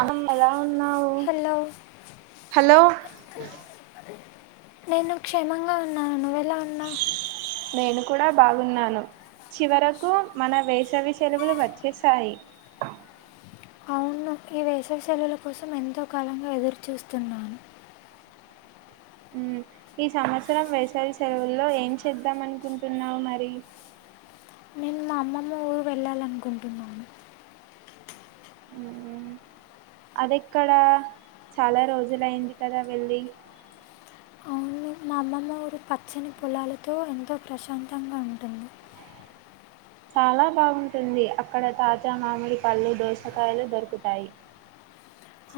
అమ్మమ్మ ఎలా ఉన్నావు హలో హలో [unintelligible] నేను క్షేమంగా ఉన్నాను. నువ్ ఎలాఉన్నావ్? నేను కూడా బాగున్నాను. చివరకు మన వేసవి సెలవులు వచ్చేసాయి. అవును ఈ వేసవిశెలవుల కోసం ఎంతో కాలంగా ఎదురుచూస్తున్నాను. ఈ సంవత్సరం వేసవి సెలవుల్లో ఏం చేద్దాం అనుకుంటున్నావు మరి. నేను మా అమ్మమ్మ ఊరు వెళ్ళాలనుకుంటున్నాను. అదిక్కడ చాలా రోజులయింది. కదా వెళ్లి అవును మా అమ్మమ్మ ఊరు పచ్చని పొలాలతో ఎంతో ప్రశాంతంగా ఉంటుంది. చాలా బాగుంటుంది. అక్కడ తాజా మామిడి పళ్ళు, దోసకాయలు దొరుకుతాయి.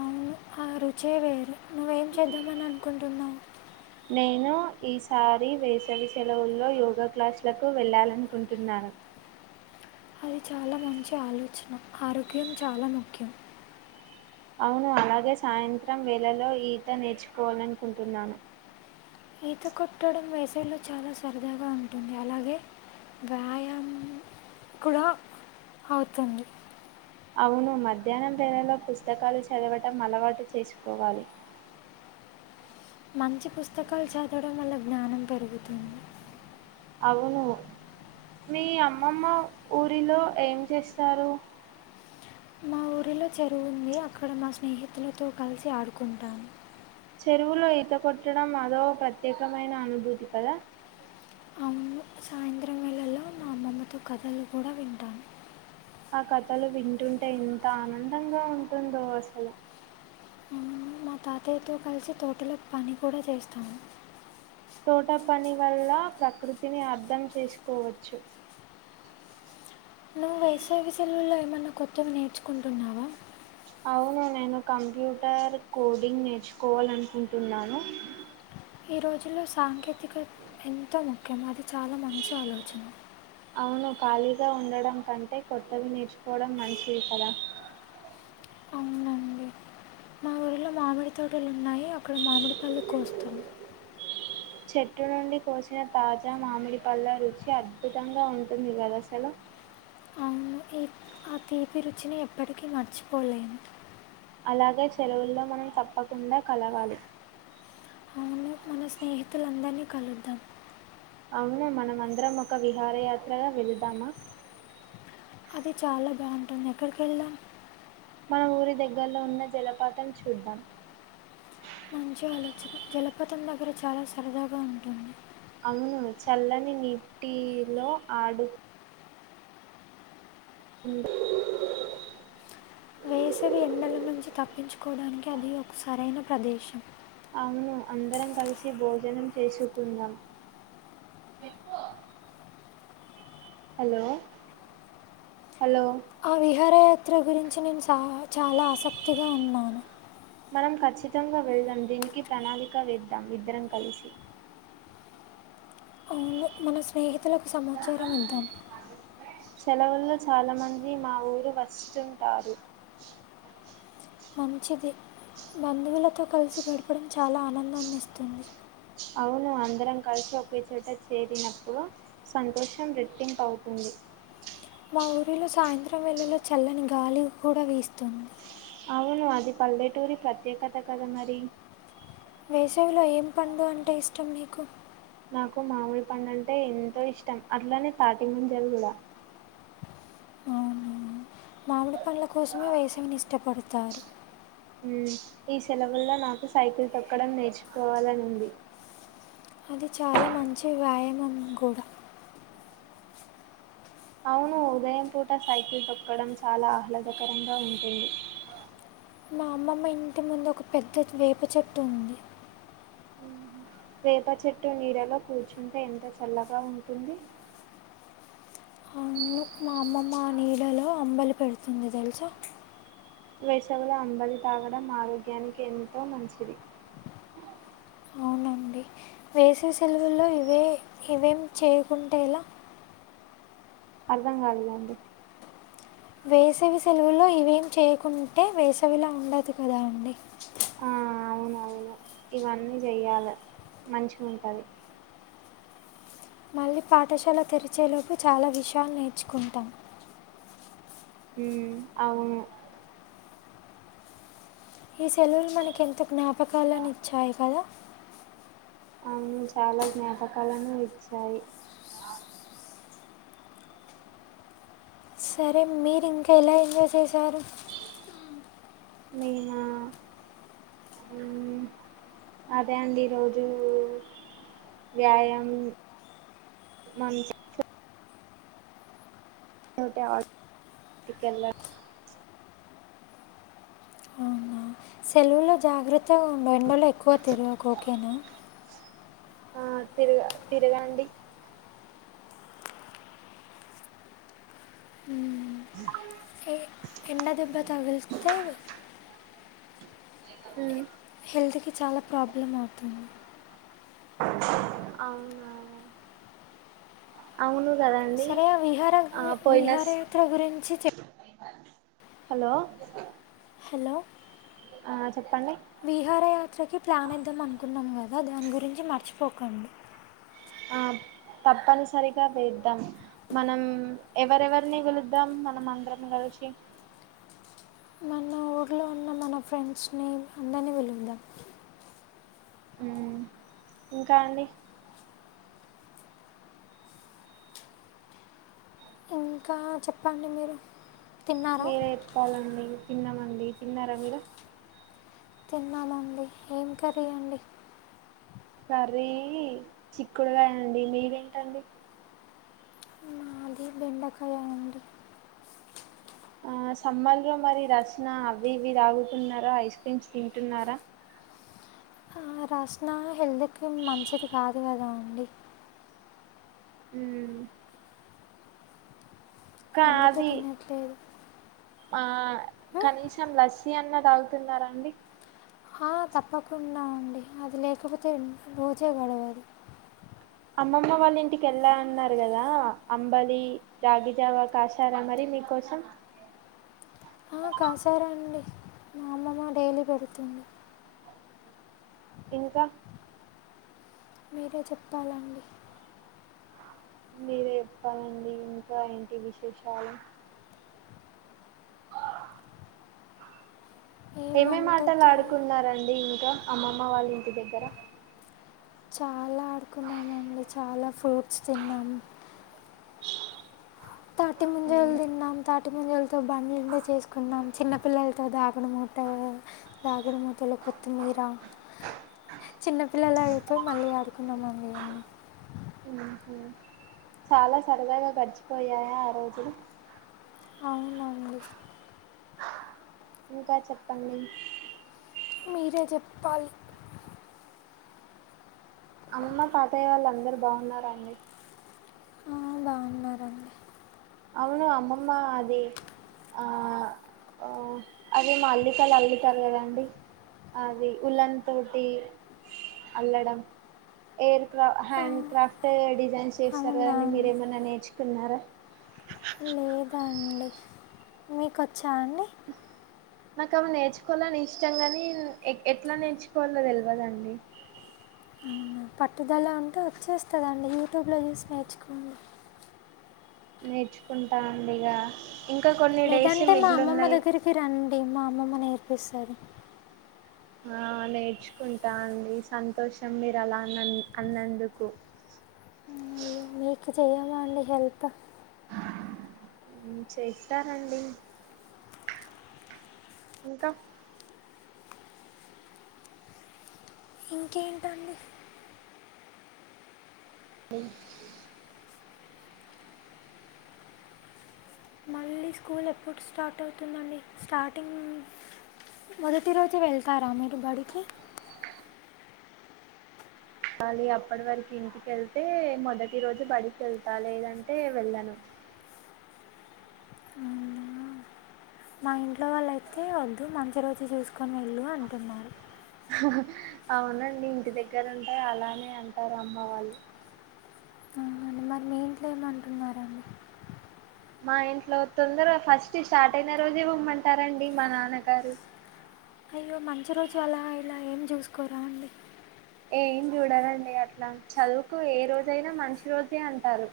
అవును ఆ రుచేవేరు నువ్వేం చేద్దామని అనుకుంటన్నా రన్నా నేను ఈసారి వేసవి సెలవుల్లో యోగా క్లాసులకు వెళ్ళాలనుకుంటున్నాను. అది చాలా మంచి ఆలోచన ఆరోగ్యం చాలా ముఖ్యం అవును అలాగే సాయంత్రం వేళలో ఈత నేర్చుకోవాలనుకుంటున్నాను ఈత కొట్టడం వేసవిలో చాలా సరదాగా ఉంటుంది అలాగే వ్యాయామం కూడా అవుతుంది అవును మధ్యాహ్నం వేళలో పుస్తకాలు చదవటం అలవాటు చేసుకోవాలి మంచి పుస్తకాలు చదడం వల్ల జ్ఞానం పెరుగుతుంది అవును మీ అమ్మమ్మ ఊరిలో ఏం చేస్తారు మా ఊరిలో చెరువు ఉంది అక్కడ మా స్నేహితులతో కలిసి ఆడుకుంటాను చెరువులో ఈత కొట్టడం అదో ప్రత్యేకమైన అనుభూతి కదా అవును సాయంత్రం వేళలో నా అమ్మమ్మతో కథలు కూడా వింటాను ఆ కథలు వింటుంటే ఎంత ఆనందంగా ఉంటుందో అసలు మా తాతయ్యతో కలిసి తోటలో పని కూడా చేస్తాము తోట పని వల్ల ప్రకృతిని అర్థం చేసుకోవచ్చు నువ్వు వేసవి సెలవుల్లో ఏమన్నా కొత్తవి నేర్చుకుంటున్నావా అవును నేను కంప్యూటర్ కోడింగ్ నేర్చుకోవాలనుకుంటున్నాను ఈ రోజుల్లో సాంకేతికత ఎంతో ముఖ్యం అది చాలా మంచి ఆలోచన అవును ఖాళీగా ఉండడం కంటే కొత్తవి నేర్చుకోవడం మంచిది కదా అవునండి మా ఊరిలో మామిడి తోటలు ఉన్నాయి అక్కడ మామిడిపండ్లు కోస్తాను చెట్టు నుండి కోసిన తాజా మామిడి పళ్ళ రుచి అద్భుతంగా ఉంటుంది కదా అసలు అవును ఈ ఆ తీపి రుచిని ఎప్పటికీ మర్చిపోలేం అలాగే సెలవుల్లో మనం తప్పకుండా కలవాలి అవును మన స్నేహితులందరినీ కలుద్దాం అవును మనమ అందరం ఒక విహారయాత్రగా వెళ్దామా అది చాలా బాగుంటుంది ఎక్కడికి వెళ్దాం మన ఊరి దగ్గరలో ఉన్న జలపాతం చూద్దాం మంచి ఆలోచన జలపతం దగ్గర చాలా సరదాగా ఉంటుంది అవును చల్లని నీటిలో ఆడు [inaudible] వేసవి ఎండల నుంచి తప్పించుకోవడానికి అది ఒక సరైన ప్రదేశం అవును అందరం కలిసి భోజనం చేసుకుందాం హలో హలో ఆ విహారయాత్ర గురించి నేను చ చాలా ఆసక్తిగా ఉన్నాను మనం ఖచ్చితంగా వెళ్దాం దీనికి ప్రణాళిక వేద్దాం ఇద్దరం కలిసి అవును మన స్నేహి తులకు సమాచారం ఇద్దాం సెలవుల్లో చాలామంది మా ఊరు వస్తుంటారు మంచిది బంధువులతో కలిసి గడపడం చాలా ఆనందాన్నిస్తుంది అవును అందరం కలిసి ఒకే చోట చేరినప్పుడు సంతోషం రెట్టింపు రెట్టింపుఅవుతుంది మా ఊరిలో సాయంత్రం వేళలో చల్లని గాలి కూడా వీస్తుంది అవును అది పల్లెటూరి ప్రత్యేకత కదా మరి వేసవిలో ఏం పండు అంటే ఇష్టం నీకు నాకు మామిడిపండు అంటే ఎంతో ఇష్టం అట్లానే తాటి మంజలు కూడా అవును మామిడి పండ్ల కోసమే వేసవిని ఇష్టపడతారు ఈ సెలవుల్లో నాకు సైకిల్ తొక్కడం నేర్చుకోవాలని ఉంది అది చాలా మంచి వ్యాయామం కూడా అవును ఉదయం పూట సైకిల్ తొక్కడం చాలా ఆహ్లాదకరంగా ఉంటుంది మా అమ్మమ్మ ఇంటి ముందు ఒక పెద్ద వేప చెట్టుంది వేప చెట్టు నీడలో కూర్చుంటే ఎంత చల్లగా ఉంటుంది అవును మా అమ్మమ్మ నీళ్ళలో అంబలి పెడుతుంది తెలుసా వేసవులో అంబలి తాగడం ఆరోగ్యానికి ఎంతో మంచిది వేసే సెలవుల్లో ఇవే ఇవేం చేయకుంటే ఏలా అర్థం కాలేదండి వేసవి సెలవులో ఇవేం చేయకుంటే వేసవిలా ఉండదు కదా అండి ఆ అవును అవును ఇవన్నీ చెయ్యాలే మంచి గుంటది మళ్ళీ పాఠశాల తెరిచేలోపు చాలా విషయాలు నేర్చుకుంటాం ఉ అవును ఈ సెలవులు మనకి ఎంత జ్ఞాపకాలని ఇచ్చాయి కదా అవును చాలా జ్ఞాపకాలను ఇచ్చాయి సరే మీరు ఇంకా ఎలా ఎంజాయ్ చేశారు నేనా ఉ అదే అండి ఈ రోజు వ్యాయామ్ మంచ్ తోటి ఆడు కెళ్ళాం అవునా సెలవులో జాగ్రత్తగా ఉండండి ఎండలో ఎక్కువ తిరగకు ఓకేనా ఆ తిరుగా తిరుగా అండి ఎ- ము ఎండ దెబ్బ తగిలితే హు హెల్త్ కి చాలా ప్రాబ్లం అవుతుంది అవునా అవును కదండి సరే ఆ విహార ఆ పోయినస్ విహారయాత్ర గురించి చెప్ హలో హలో ఆ చెప్పండి విహార యాత్రకి ప్లాన్ ఏద్దాం అనుకున్నాం గదా ఆ దాని గురించి మర్చిపోకండి ఆ తప్పనిసరిగా వేద్దాం మనం ఎవరెవరిని విలుద్దాం మనం అందరం కలిసి మా ఊర్లో ఉన్న మన ఫ్రెండ్స్ నేమ్ అందరిని విలుద్దాం ఉ ఇంకా అండి ఇంకా చెప్పండి మీరు తిన్నారా మీరే ఏప్పాలండి తిన్నమండి తిన్నారా మీరు తిన్నామండి ఏం కర్రీ అండి కర్రీ చిక్కుడుకాయ అండి మీది ఏటండి మాది బెండకాయ అండి ఆ సమ్మర్ లో మరి రస్ న అవి ఇవి తాగుతున్నారా ఐస్ క్రీమ్స్ తింటున్నారా ఆ రాసిన హెల్త్కి మంచిది కాదు కదా అండి ఉ కా అందుకే అది తినట్లేదు ఆ ఉం? కనీసం లస్ మీ అన్న తాగుతున్నారా అండి ఆ తప్పకుండా అండి అది లేకపోతే రోజే గొడవదు అమ్మమ్మ వాళ్ళ ఇంటికెళ్ళ అన్నారు కదా అంబలి రాగిజావ కాసారా మరి మీకోసం ఆ కాసారు అండి మా అమ్మమ్మ డైలీ పెడుతుంది ఇంకా మీరే చెప్పాలండి మీరే ఏప్పాలండి ఇంకా ఏంటి విశేషాలు ఏం ఏమే మేం వంట ఆటలు చే- ఆడుకున్నారండి ఇంకా అమ్మమ్మ వాళ్ళ ఇంటి దగ్గర చాలా ఆడుకున్నామండి చాలా ఫ్రూట్స్ తిన్నాము తాటి ముంజలు తిన్నం తాటీ పుట్టు మువ్వలతో బండ్లు చేసుకున్నాం. చిన్నపిల్లలతో దాగుడుమూత దాగుడుమూతలు కొత్తిమీర చిన్నపిల్ల అయిపోయి మళ్ళీ ఆడి కొన్నాం అండి హ్ హు చాలా సరదాగా గడిచిపోయాయా ఆ రోజులు అవునండి ఇంకా చెప్పండి మీరే చెప్పాలి అమ్మ తతయ్య వాళ్ళు అందరు బాగున్నరా అండి ఆ, బాగున్నారండి అవును. అమ్మమ్మ అది ఆ వ అదే మా అల్లికలు అల్లుతారు కదండి. అది ఉల్లన్ తోటి అల్లడం ఎయిర్ క్రాఫ్ట్ ఆ, హ్యాండ్ క్రాఫ్ట్ డిజైన్స్ చేస్తారు. కదా అవునా మీరేమన్న నేర్చుకున్నారా లేదు అండి మీకు వో చ్చా అండి నాకు అవి నేర్చుకోవాలని ఇష్టం గాని ఎట్లా నేర్చుకోవవాలో తెలివదండి. అవునా పట్టుదల ఉంటే వచ్చేస్తదాండి యూట్యూబ్లో చూసి నేర్చుకోండి. నేర్చుకుంటా అండి ఇగా లేదంటే మా అమ్మమ్మ దగ్గరికి రండి మా అమ్మమ్మ నేర్ ర్పిస్తారు ఆ నేర్చుకుంటా అండి సంతోషం మీరు అలా అన్న అన్నందుకు మీకు చేయమ అండి హెల్ప్ చేస్తనండి ఇంకా ఇంకేంటండి అ మళ్ళీ స్కూల్ ఎప్పుడు స్టార్ట్ అవుతుందండి. స్టార్టింగ్ మొదటి రోజు వెళ్తారా మీరు బడికి లాలి అప్పటి వరకు ఇంటికెళ్తే మొదటి రోజు బడికి వెళ్తా లేదంటే వెళ్ళను మా ఇంట్లో వాళ్ళుయితే వద్దు మంచి రోజు చూసుకొని వెళ్ళు అంటున్నారు. అవునండి ఇంటి దగ్గర ఉంటే అలానే అంటారు అమ్మ వాళ్ళు అవునండి మరి మీ ఇంట్లో ఏమంటున్నారండి మా ఇంట్లో తొందరగా ఫస్ట్ స్టార్ట్ అయిన రోజే పోమ్మంటారండి మా నాన్నగారు అయ్యో మంచి రోజు అలా ఇలా ఏం చూసుకోరా అండి ఏం చూడాలండి అట్లా చదువుకు ఏ రోజైనా మంచి రోజే అంటారు.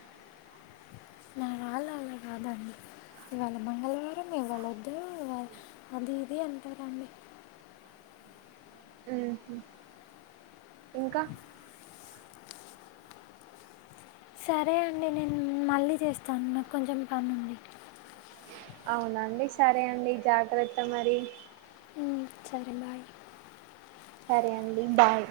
నా వాళ్ళు అలా కాదండి ఇవాళ మంగళవారం ఇవాళ వద్దు ఆ అది ఇది అంటారండి ఉ హ్ ఇంకా సరే అండి నేను మళ్ళీ చేస్తాను నాకు కొంచెం పనుంది అవునండి సరే అండి జాగ్రత్త మరి సరే భాయ్ సరే అండి బాయ్